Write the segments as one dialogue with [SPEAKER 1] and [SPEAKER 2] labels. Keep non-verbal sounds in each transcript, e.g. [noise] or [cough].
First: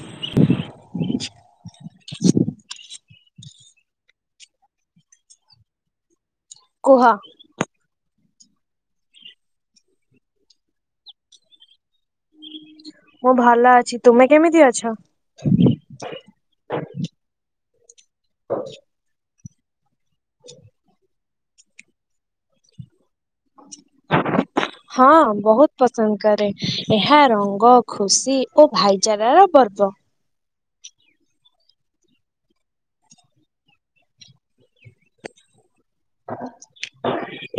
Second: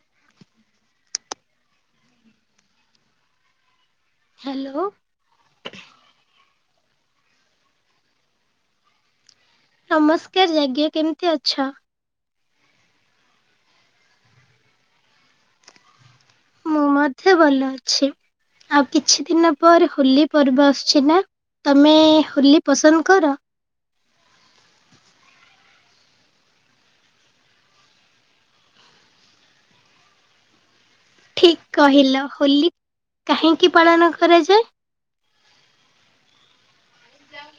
[SPEAKER 1] ହ। [inaudible] [inaudible]
[SPEAKER 2] ହ୍ୟାଲୋ।
[SPEAKER 1] କୁହ।
[SPEAKER 2] ନମସ୍କାର ଆଜ୍ଞା କେମିତି ଅଛ?
[SPEAKER 1] ମୁଁ ଭଲ ଅଛି ତୁମେ କେମିତି ଅଛ?
[SPEAKER 2] ମୁଁ ମଧ୍ୟ ଭଲ ଅଛି ଆଉ କିଛି ଦିନ ପରେ ହୋଲି ପର୍ବ ଆସୁଛି ନା। ତମେ ହୋଲି ପସନ୍ଦ କର?
[SPEAKER 1] ହ। [inaudible]
[SPEAKER 2] [inaudible]
[SPEAKER 1] ହଁ ବହୁତ ପସନ୍ଦ କରେ ଏହା ରଙ୍ଗ ଖୁସି ଓ ଭାଇଚାରାର ପର୍ବ।
[SPEAKER 2] ଠିକ୍ କହିଲ ହୋଲି କାହିଁକି ପାଳନ କରାଯାଏ?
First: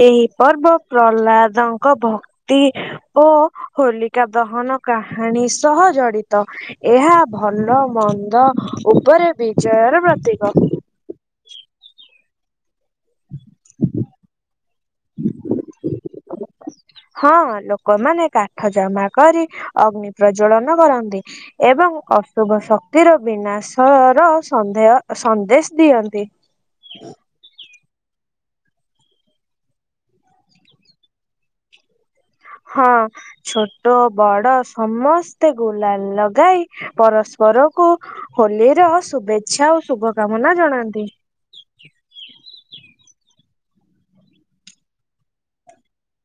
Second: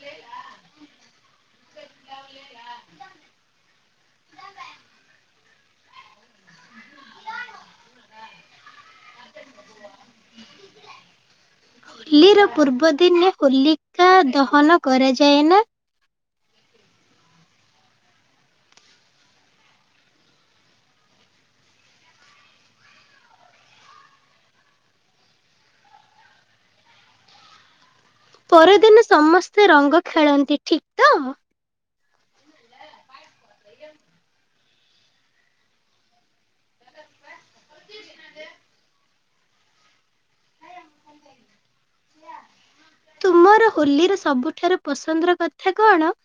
[SPEAKER 1] ଏହି ପର୍ବ ପ୍ରହ୍ଲାଦଙ୍କ ଭକ୍ତି ଓ ହୋଲିକା ଦହନ କାହାଣୀ ସହ ଜଡ଼ିତ। ଏହା ଭଲ ମନ୍ଦ ଉପରେ ବିଜୟର ପ୍ରତୀକ।
[SPEAKER 2] ହୋଲିର ପୂର୍ବ ଦିନେ ହୋଲିକା ଦହନ କରାଯାଏ ନା? ହ। [inaudible]
[SPEAKER 1] ହଁ ଲୋକମାନେ କାଠ ଜମା କରି ଅଗ୍ନି ପ୍ରଜଳନ କରନ୍ତି। ଏବଂ ଅଶୁଭ ଶକ୍ତିର ବିନାଶ ର ସନ୍ଦେହ ସନ୍ଦେଶ ଦିଅନ୍ତି।
[SPEAKER 2] ପରଦିନ ସମସ୍ତେ ରଙ୍ଗ ଖେଳନ୍ତି ଠିକ୍ ତ?
[SPEAKER 1] ହଁ ଛୋଟ ବଡ଼ ସମସ୍ତେ ଗୁଲା ଲଗାଇ ପରସ୍ପର ପରକୁ ହୋଲିର ଶୁଭେଚ୍ଛା ଓ ଶୁଭ କାମନା ଜଣାନ୍ତି।
[SPEAKER 2] ତୁମର ହୋଲିର ସବୁଠାରୁ ପସନ୍ଦର କଥା କଣ?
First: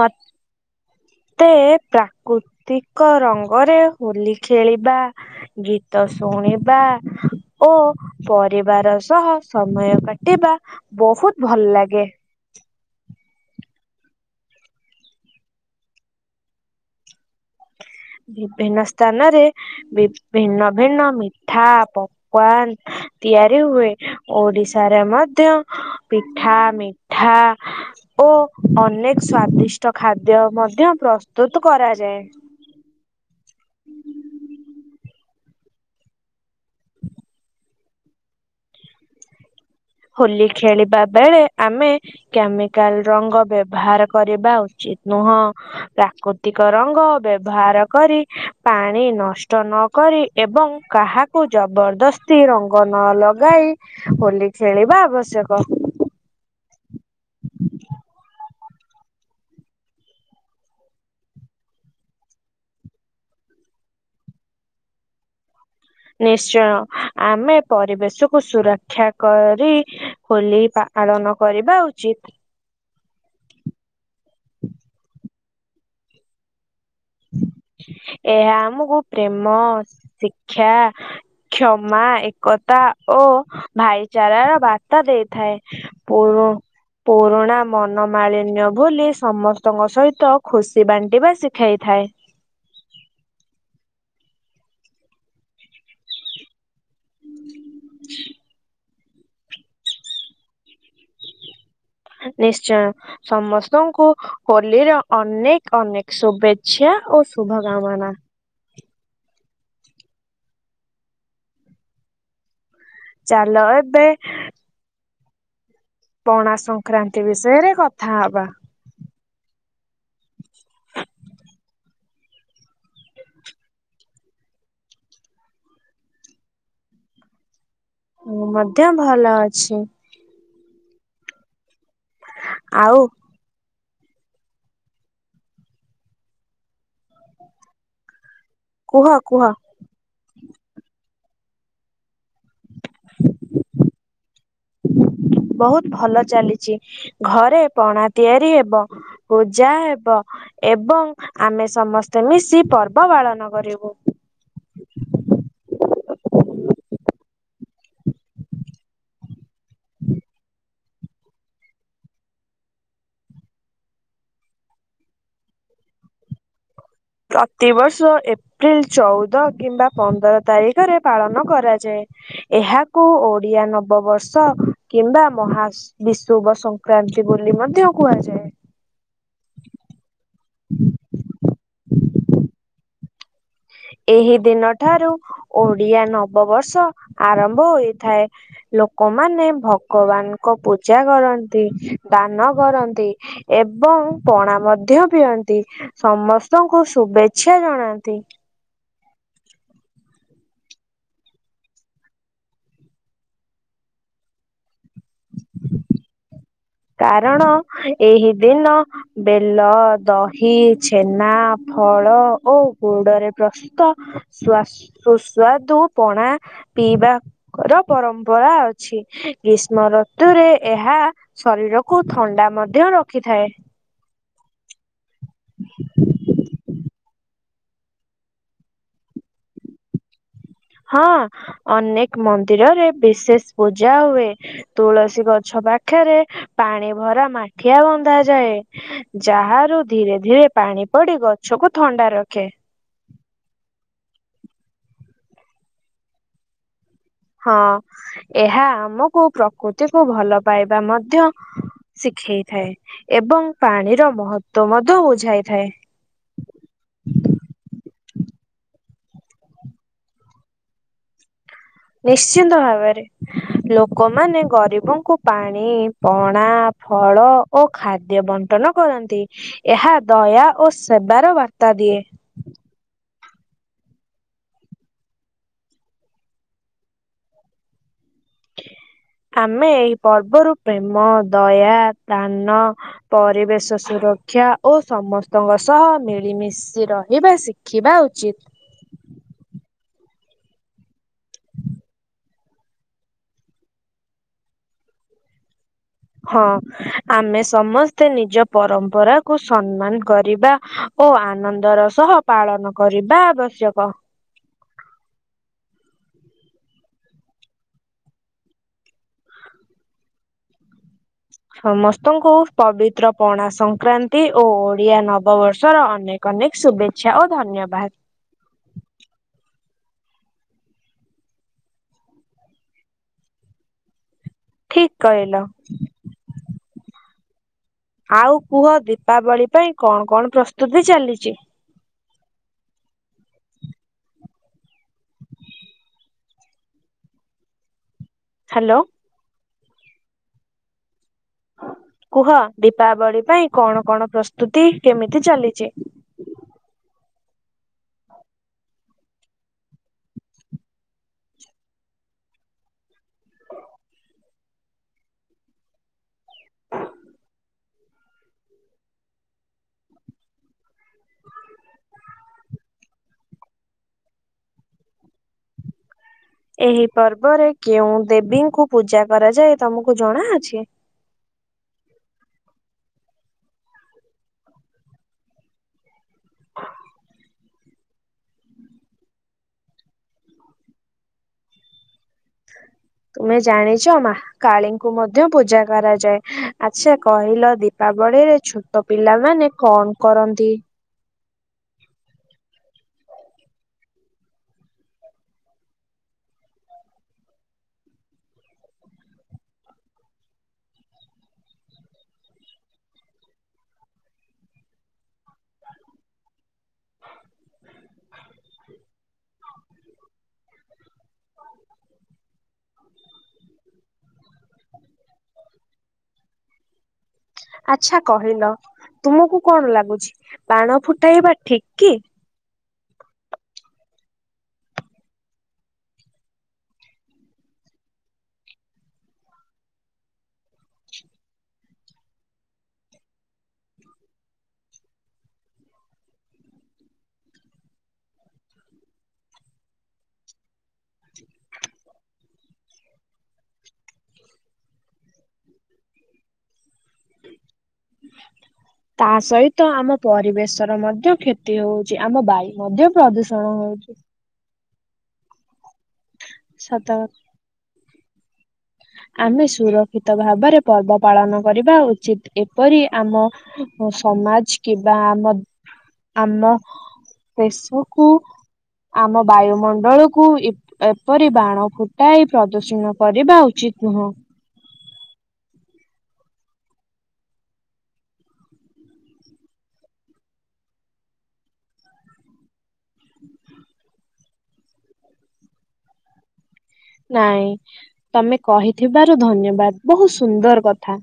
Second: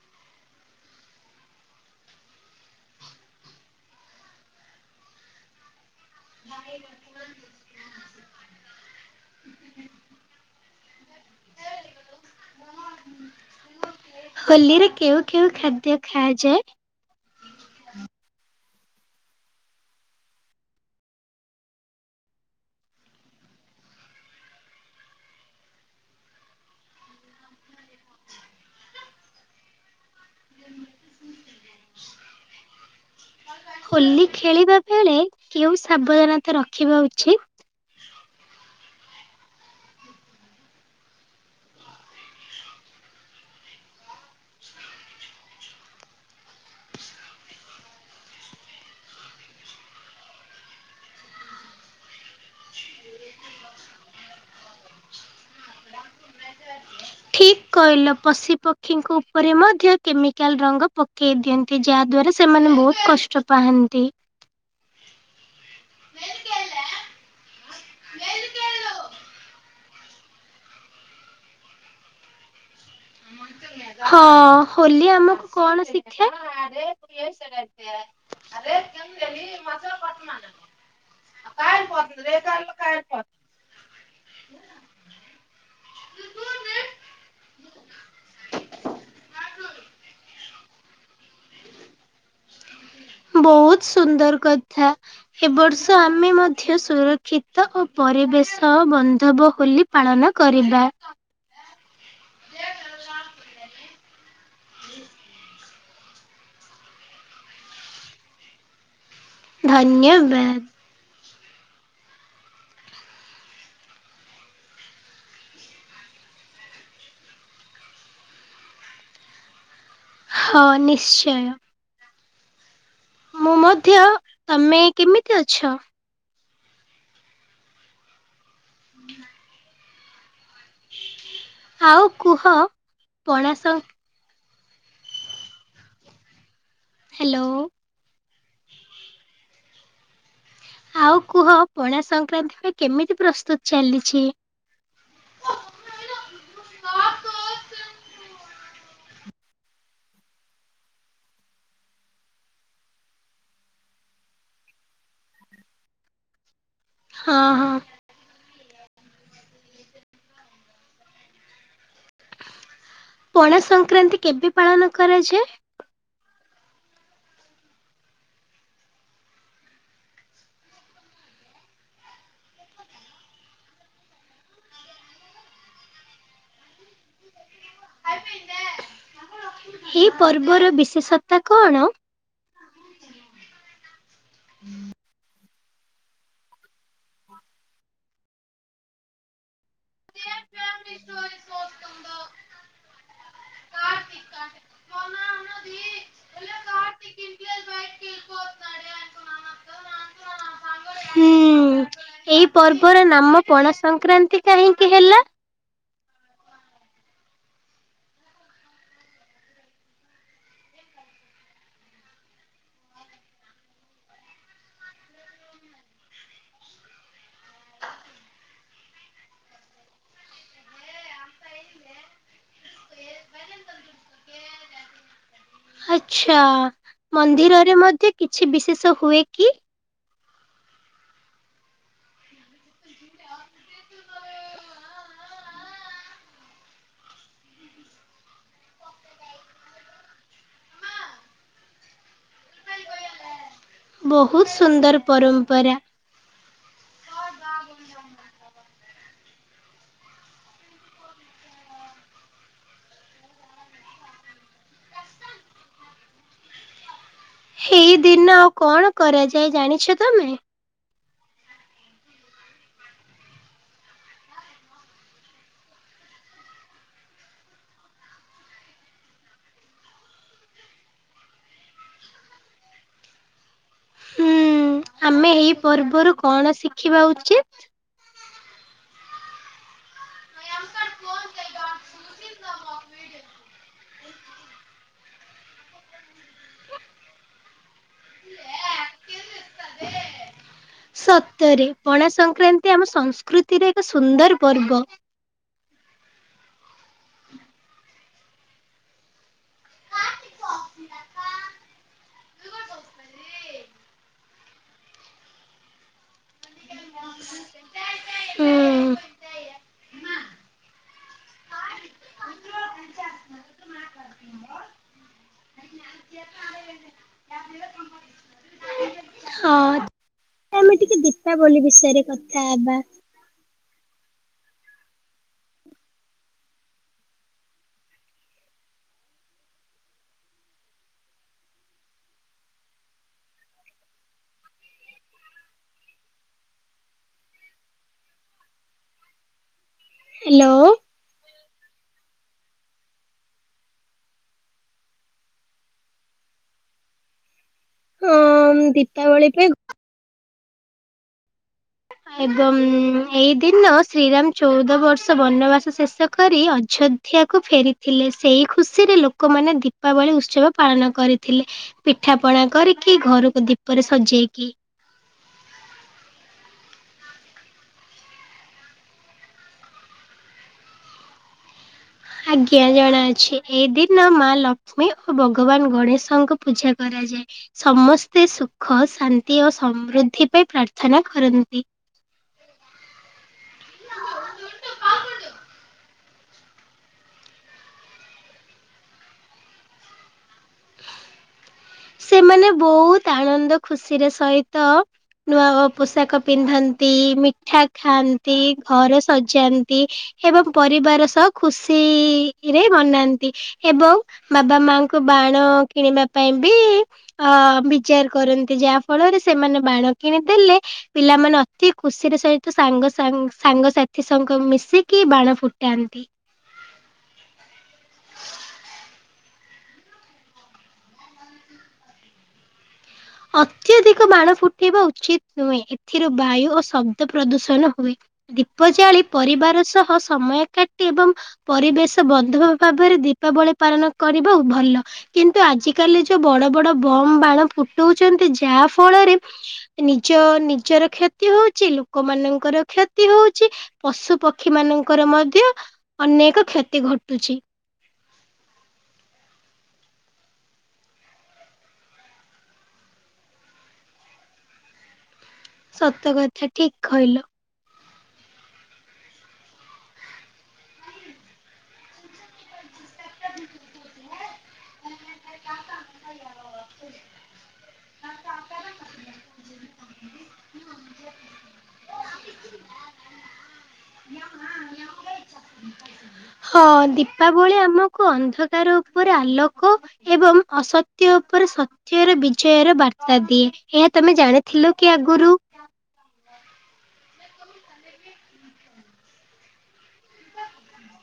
[SPEAKER 1] ମତ ତ ପ୍ରାକୃତିକ ରଙ୍ଗରେ ହୋଲି ଖେଳିବା। ଗୀତ ଶୁଣିବା ଓ ପରିବାର ସହ ସମୟ କାଟିବା ବହୁତ ଭଲଲାଗେ।
[SPEAKER 2] ହୋଲିରେ କେଉଁ କେଉଁ ଖାଦ୍ୟ ଖାଆଯାଏ?
[SPEAKER 1] ବିଭିନ୍ନ ସ୍ଥାନରେ ବି ଭିନ୍ନ ଭିନ୍ନ ମିଠା ପକୱାନ ତିଆରି ହୁଏ। ଓଡିଶାରେ ମଧ୍ୟ ପିଠା, ମିଠା ଓ ଅନେକ ସ୍ଵାଦିଷ୍ଟ ଖାଦ୍ୟ ମଧ୍ୟ ପ୍ରସ୍ତୁତ କରାଯାଏ।
[SPEAKER 2] ହୋଲି ଖେଳିବା ବେଳେ କେଉଁ ସାବଧାନତା ରଖିବା ଉଚିତ?
[SPEAKER 1] ହୋଲି ଖେଳିବା ବେଳେ ଆମେ କ୍ୟାମିକାଲ ରଙ୍ଗ ବ୍ୟବହାର କରିବା ଉଚିତ ନୁହଁ। ପ୍ରାକୃତିକ ରଙ୍ଗ ବ୍ୟବହାରକରି ପାଣି ନଷ୍ଟ ନ କରି ଏବଂ କାହାକୁ ଜବରଦସ୍ତି ରଙ୍ଗ ନଲଗାଇ ହୋଲି ଖେଳିବା ଆବଶ୍ୟକ।
[SPEAKER 2] ଠିକ କହିଲ ପଶି ପ କ୍ଷୀଙ୍କ ଉପରେ ମଧ୍ୟ କେମିକାଲ ରଙ୍ଗ ପକେଇ ଦିଅନ୍ତି ଯାହା ଦ୍ୱାରା ସେମାନେ ବହୁତ କଷ୍ଟ ପାଆନ୍ତି।
[SPEAKER 1] ନିଶ୍ଚୟ, ଆମେ ପରିବେଶକୁୁ ସୁରକ୍ଷା କରି ହୋଲି ପା ପାଳନ କରିବା ଉଚିତ
[SPEAKER 2] [inaudible] ହଁ ହୋଲି ଆମକୁ କଣ ଶିଖାଏ ବେସରଦିଆ
[SPEAKER 1] ଏହା ଆମକୁ ପ୍ରେମ ଶିକ୍ଷା କ୍ଷମା ଏକତା ଓ ଭାଇଚାରାର ବାର୍ତ୍ତା ଦେଇଥାଏ। ପୋର ପୁରୁଣା ମନମାଳିନ୍ୟ ଭୁଲି ସମସ୍ତଙ୍କ ସହିତ ଖୁସି ବାଣ୍ଟିବା ଶିଖାଇ ଥାଏ।
[SPEAKER 2] ବହୁତ ସୁନ୍ଦର କଥା ଏବର୍ଷ ଆମେ ମଧ୍ୟ ସୁରକ୍ଷିତ ଓ ପରିବେଶ ବନ୍ଧବ ହୋଲି ପାଳନ କରିବା।
[SPEAKER 1] ନିଶ୍ଚୟ, ସମସ୍ତଙ୍କୁ ହୋଲିର ଅନେକ ଅନେକ ଶୁଭେଚ୍ଛା ଓ ଶୁଭ କାମନା।
[SPEAKER 2] ଧନ୍ୟବାଦ।
[SPEAKER 1] ଚାଲ ଏବେ ପଣା ସଂକ୍ରାନ୍ତି ବିଷୟରେ କଥାହବା।
[SPEAKER 2] ହଁ ନିଶ୍ଚୟ। ମୁଁ ମଧ୍ୟ, ତମେ କେମିତି ଅଛ?
[SPEAKER 1] ମୁଁ ମଧ୍ୟ ଭଲ ଅଛି।
[SPEAKER 2] ଆଉ କୁହ
[SPEAKER 1] ଆଉ
[SPEAKER 2] ପଣା ସ ହାଲୋ।
[SPEAKER 1] କୁହ କୁହ
[SPEAKER 2] ଆଉ କୁହ ପଣା ସଂକ୍ରାନ୍ତିରେ ପାଇଁ କେମିତି ପ୍ରସ୍ତୁତ ଚାଲିଛି?
[SPEAKER 1] ବହୁତ ଭଲ ଚାଲିଛି ଘରେ ପଣା ତିଆରି ହେବ। ପୂଜା ହେବ ଏବଂ ଆମେ ସମସ୍ତେ ମିଶି ପର୍ବ ପାଳନ କରିବୁ।
[SPEAKER 2] ହଁ ହଁ ପଣା ସଂକ୍ରାନ୍ତି କେବେ ପାଳନ କରାଯାଏ?
[SPEAKER 1] ପ୍ରତିବର୍ଷ ଏପ ପ୍ରିଲ ଚଉଦ କିମ୍ବା ପନ୍ଦର ତାରିଖରେ ପାଳନ କରାଯାଏ। ଏହାକୁ ଓଡିଆ ନବବର୍ଷ କିମ୍ବା ମହା ବିଶୁଭ ସଂକ୍ରାନ୍ତି ବୋଲି ମଧ୍ୟ କୁହାଯାଏ।
[SPEAKER 2] ଏହି ପର୍ବର ବିଶେଷତା କଣ?
[SPEAKER 1] ଏହି ଦିନ ଠାରୁ ଓଡିଆ ନବବର୍ଷ ଆରମ୍ଭ ହୋଇଥାଏ। ଲୋକମାନେ ଭଗବାନଙ୍କ ପୂଜା କରନ୍ତି ଦାନ କରନ୍ତି। ଏବଂ ପଣା ମଧ୍ୟ ପିଅନ୍ତି। ସମସ୍ତଙ୍କୁ ଶୁଭେଚ୍ଛା ଜଣାନ୍ତି।
[SPEAKER 2] [inaudible] ହୁଁ ଏଇ ପର୍ବର ନାମ ପଣା ସଂକ୍ରାନ୍ତି କାହିଁକି? ହେଲା?
[SPEAKER 1] କାରଣ ଏହି ଦିନ ବେଲ, ଦହି, ଛେନା, ଫଳ ଓ ଗୁଡରେ ପ୍ରସ୍ତୁ ତ, ସ୍ଵାଆ ସୁ ସୁସ୍ଵାଦୁ ପଣା ପିଇବା ଙ୍କର ପରମ୍ପରା ଅଛି ଗ୍ରୀଷ୍ମ ଋତୁରେ ଏହା ଶରୀରକୁ ଥଣ୍ଡା ମଧ୍ୟ ରଖିଥାଏ।
[SPEAKER 2] ଆଛା ମନ୍ଦିରରେ ମଧ୍ୟ କିଛି ବିଶେଷ ହୁଏ କି?
[SPEAKER 1] ହଁ ଅନେକ ମନ୍ଦିରରେ ବିଶେଷ ପୂଜା ହୁଏ। ତୁଳସୀ ଗଛ ପାଖରେ ପାଣି ଭରା ମାଠିଆ ବନ୍ଧାଯାଏ। ଯାହାରୁ ଧୀରେ ଧୀରେ ପାଣି ପଡି ଗଛକୁ ଥଣ୍ଡା ରଖେ।
[SPEAKER 2] ବୋହୁତ ସୁନ୍ଦର ପରମ୍ପରା।
[SPEAKER 1] ହଁ ଏହା ଆମକୁ ପ୍ରକୃତିକୁ ଭଲ ପାଇବା ମଧ୍ୟ ଶିଖେଇଥାଏ ଏବଂ ପାଣିର ମହତ୍ଵ ମଧ୍ୟ ବୁଝାଇଥାଏ।
[SPEAKER 2] ହେଇ ଦିନ କଣ କରାଯାଏ ଜାଣିଛ ତମେ?
[SPEAKER 1] ନିଶ୍ଚିନ୍ତ ଭାବରେ। ଲୋକମାନେ ଗରିବଙ୍କୁ ପାଣି, ପଣା, ଫଳ ଓ ଖାଦ୍ୟ ବଣ୍ଟନ କରନ୍ତି ଏହା ଦୟା ଓ ସେବାର ବାର୍ତ୍ତା ଦିଏ।
[SPEAKER 2] ହୁଁ ଆମେ ଏଇ ପର୍ବରୁ କଣ ଶିଖିବା ଉଚିତ?
[SPEAKER 1] ଆମେ ଏଇ ପର୍ବରୁ, ପ୍ରେମ, ଦୟା, ଦାନ ପରିବେଶ ସୁରକ୍ଷା ଓ ସମସ୍ତ ସମନ୍ତ ଙ୍କ ସହ ମିଳିମିଶି ରହିବାର ଶିଖିବା ଉଚିତ।
[SPEAKER 2] ଏ ଆସିବନି ଏଟା ଦେ ସତରେ ପଣା ସଂକ୍ରାନ୍ତି ଆମ ସଂସ୍କୃତିରେ ଏକ ସୁନ୍ଦର ପର୍ବ।
[SPEAKER 1] ହଁ ଆମେ ସମସ୍ତେ ନିଜ ପରମ୍ପରାକୁୁ ସମ୍ମାନ କରିବା ଓ ଆନନ୍ଦର ସହ ପାଳନ କରିବା ଆବଶ୍ୟକ।
[SPEAKER 2] ହୁଁ।
[SPEAKER 1] ସମସ୍ତଙ୍କୁ ପବିତ୍ର ପଣା ସଂକ୍ରାନ୍ତି ଓ ଓଡିଆ ନବବର୍ଷର ଅନେକ ଅନେକ ଶୁଭେଚ୍ଛା ଓ ଧନ୍ୟବାଦ।
[SPEAKER 2] ହଁ ଆମେ ଟିକେ ଦୀପାବଲି ବିଷୟରେ କଥା ହବା।
[SPEAKER 1] ଠିକ୍ କହିଲ। ଆଉ କୁହ ଦୀପାବଳି ପାଇଁ କଣ, କଣ ପ୍ରସ୍ତୁତି ଚାଲିଚି? ହାଲୋ।
[SPEAKER 2] ହ୍ୟାଲୋ।
[SPEAKER 1] କୁହ ଦୀପାବଳି ପାଇଁ କଣ, କଣ ପ୍ରସ୍ତୁତି କେମିତି ଚାଲିଚି?
[SPEAKER 2] ହଁ ଦୀପାବଳି ପେଇଁ ଏବଂ ଏଇ ଦିନ ଶ୍ରୀରାମ ଚଉଦ ବର୍ଷ ବନବାସ ଶେଷ କରି ଅଯୋ ଧ୍ୟାଆକୁ ଫେରିଥିଲେ, ସେହି ଖୁସିରେ ଲୋକମାନେ, ଦୀପାବଳି ଉତ୍ସବ ପାଳନ କରିଥିଲେ। ପିଠା, ପଣା କରିକି, ଘରକୁ ଦୀପରେ ସଜେଇକି
[SPEAKER 1] ଏହି ପର୍ବରେ କେଉଁ ଦେବୀଙ୍କୁ ପୂଜା କରାଯାଏ, ତମକୁ ଜଣାଅଛି?
[SPEAKER 2] ଆଜ୍ଞା, ଜଣାଅଛି। ଏଇ ଦିନ ମା ଲକ୍ଷ୍ମୀ ଓ ଭଗବାନ ଗଣେଶଙ୍କୁ ପୂଜା କରାଯାଏ। ସମସ୍ତେ ସୁଖ, ଶାନ୍ତି ଓ ସମୃଦ୍ଧି ପାଇଁ ପ୍ରାର୍ଥନା କରନ୍ତି।
[SPEAKER 1] ତୁମେ ଜାଣିଚ, ମା କାଳୀଙ୍କୁ ମଧ୍ୟ ପୂଜା କରାଯାଏ। ଆଚ୍ଛା କହିଲ, ଦୀପାବଳିରେ ଛୋଟ ପିଲାମାନେ କଣ କରନ୍ତି?
[SPEAKER 2] ସେମାନେ, ବହୁତ ଆନନ୍ଦ, ଖୁସିର ସହିତ ନୂଆ ପୋଷାକ ପିନ୍ଧନ୍ତି, ମିଠା ଖାଆନ୍ତି, ଘର ସଜାନ୍ତି। ଏବଂ ପରିବାର ସହ ଖୁସିରେ ମନାନ୍ତି। ଏବଂ ବାବା ମାଙ୍କୁ ବାଣ କିଣିବା ପାଇଁ ବି ଅ ବିଚାର କରନ୍ତି। ଯାହା ଫଳରେ ସେମାନେ ବାଣ କିଣି ଦେଲେ ପିଲାମାନେ ତି ଖୁସିର ସହିତ ସାଙ୍ଗ ସାଙ୍ଗ ସାଙ୍ଗସାଥିସଙ୍ଗ ମିଶିକି ବାଣ ଫୁଟାନ୍ତି।
[SPEAKER 1] ଆଚ୍ଛା କହିଲ ତୁମକୁ କଣ ଲାଗୁଛି ବାଣ ଫୁଟାଇବା ଠିକ୍ କି?
[SPEAKER 2] ଅତ୍ୟଧିକ ବାଣ ଫୁଟେଇବା ଉଚିତ ନୁହେଁ। ଏଥିରୁ ବାୟୁ ଓ ଶବ୍ଦ ପ୍ରଦୂଷଣ ହୁଏ। ଦୀପ ଜାଳି ପରିବାର ସହ ସମୟ କାଟି ଏବଂ ପରିବେଶ ବନ୍ଧୁ ଭାବରେ ଦୀପାବଳି ପାଳନ କରିବା ଭଲ। କିନ୍ତୁ ଆଜିକାଲି ଯୋଉ ବଡ ବଡ ବମ୍ ବାଣ ଫୁଟଉଛନ୍ତି ଯାହା ଫଳରେ ନିଜ ନିଜର କ୍ଷତି ହଉଚି ଲୋକମାନଙ୍କର କ୍ଷତି ହଉଛି। ପଶୁ ପକ୍ଷୀ ମାନଙ୍କର ମଧ୍ୟ ଅନେକ କ୍ଷତି ଘଟୁଛି।
[SPEAKER 1] ତା ସହିତ ଆମ ପରିବେଶ ର ମଧ୍ୟ କ୍ଷତି ହଉଛି। ଆମ ବାୟୁ ମଧ୍ୟ ପ୍ରଦୂଷଣ ହଉଛି।
[SPEAKER 2] ସତ କଥା
[SPEAKER 1] ସତ
[SPEAKER 2] ଠିକ କହିଲ।
[SPEAKER 1] ଆମେ ସୁରକ୍ଷିତ ଭାବରେ ପର୍ବ ପାଳନ କରିବା ଉଚିତ। ଏପରି ଆମ ସମାଜ କିମ୍ବା ଆମ ଆମ ଦେଶକୁ ଆମ ବାୟୁମଣ୍ଡଳକୁୁ ଇ ଏପରି ବାଣ ଫୁଟାଇ ପ୍ରଦୂଷଣ କରିବା ଉ ଚିତ୍‌ ନୁହଁ।
[SPEAKER 2] ହଁ ଦୀପାବଳି ଆମକୁ ଅନ୍ଧକାର ଉପରେ ଆଲୋକ ଏବଂ ଅସତ୍ୟ ଉପରେ ସତ୍ୟର ବିଜୟର ବା ର୍ତ୍ତା ଦିଏ। ଏହା ତମେ ଜାଣିଥିଲ କି ଆଗରୁ?
[SPEAKER 1] ନାଇଁ। ତମେ କହିଥିବାରୁ ଧନ୍ୟବାଦ ବହୁତ ସୁନ୍ଦର କଥା।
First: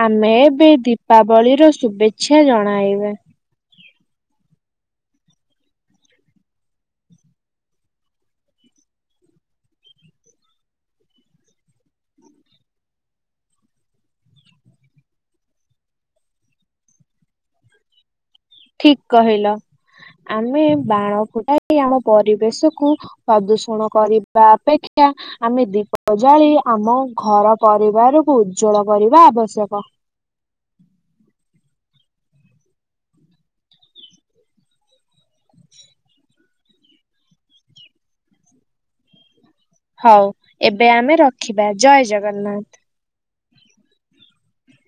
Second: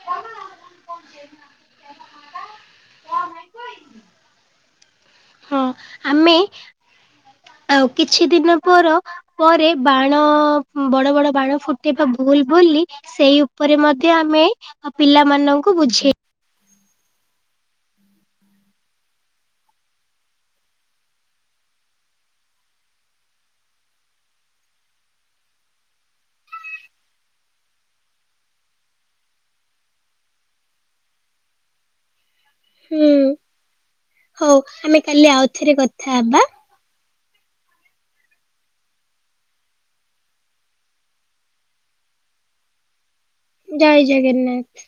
[SPEAKER 1] ଆମେ ଏବେ ଦୀପାବଳିର ଶୁଭେଚ୍ଛା ଜଣାଇବା।
[SPEAKER 2] ହଁ ଆମେ ଆଉ କିଛି ଦିନ ପର ପରେ ବାଣ ବଡ ବଡ ବାଣ ଫୁଟେଇବା ଭୁଲ ବୋଲି ସେଇ ଉପରେ ମଧ୍ୟ ଆମେ ପିଲା ମାନଙ୍କୁ ବୁଝେଇ
[SPEAKER 1] ଠିକ୍ କହିଲ। ଆମେ ବାଣ ଫୁଟାଇ ଆମ ପରିବେଶକୁ ପ୍ରଦୂଷଣ କରିବା ଅପେକ୍ଷା ଆମେ ଦୀପ ଜାଳି ଆମ ଘର ପରିବାରକୁ ଉଜ୍ଜଳ କରିବା ଆବଶ୍ୟକ।
[SPEAKER 2] ହୁଁ। ହଉ ଆମେ କାଲି ଆଉଥରେ କଥା ହବା।
[SPEAKER 1] ହଉ ଏବେ ଆମେ ରଖିବା ଜୟ ଜଗନ୍ନାଥ।
[SPEAKER 2] ଜୟ ଜଗନ୍ନାଥ।